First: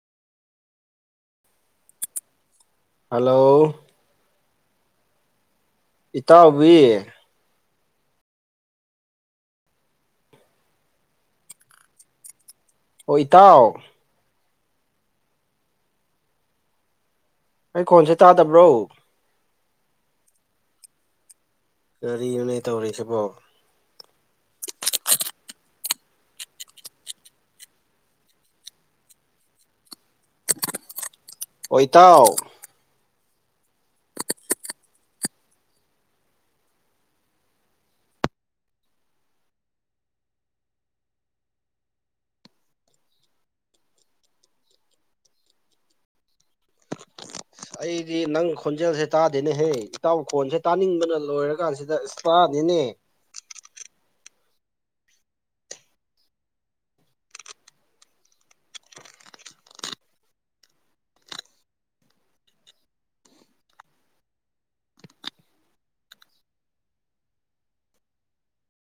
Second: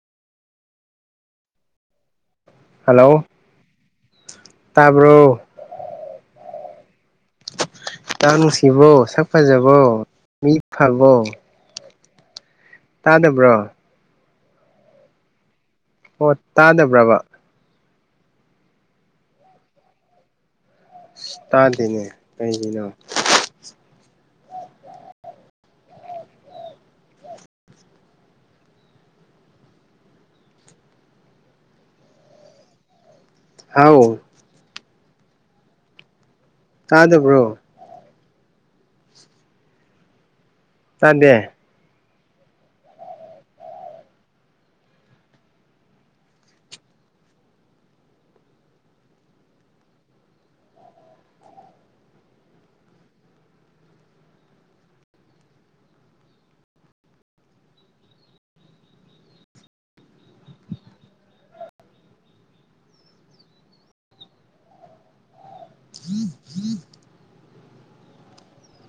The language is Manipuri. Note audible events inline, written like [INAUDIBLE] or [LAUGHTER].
ꯍꯦꯜꯂꯣ ꯍꯜꯂꯣ ꯇꯥꯕ꯭ꯔꯣ ꯏꯇꯥꯎꯕꯤ ꯏꯇꯥꯎ ꯅꯨꯡꯁꯤꯕꯣ ꯁꯛ ꯐꯖꯕꯣ ꯃꯤ ꯐꯕꯣ ꯑꯣ ꯏꯇꯥꯎ ꯇꯥꯗꯕ꯭ꯔꯣ ꯑꯣ ꯇꯥꯗꯕ꯭ꯔꯕ ꯑꯩ ꯈꯣꯟꯁꯦ ꯇꯥꯗꯕ꯭ꯔꯣ ꯁꯤ ꯇꯥꯗꯦꯅꯦ ꯀꯔꯤꯅꯣꯅꯦ ꯀꯩꯒꯤꯅꯣ ꯇꯧꯔꯤꯁꯤꯕꯣ [INAUDIBLE] ꯑꯣ ꯏꯇꯥꯥꯎ ꯍꯥꯎ ꯇꯥꯗꯕ꯭ꯔꯣ ꯇꯥꯗꯦ ꯑꯩꯗꯤ ꯅꯪ ꯈꯣꯟꯖꯦꯜꯁꯦ ꯇꯥꯗꯦꯅꯦꯍꯦ ꯏꯇꯥꯎ ꯈꯣꯟꯁꯦ ꯇꯥꯅꯤꯡꯕꯅ ꯂꯣꯏꯔꯀꯥꯟꯁꯤꯗ ꯏꯁ ꯇꯥꯗꯦꯅꯦ [INAUDIBLE]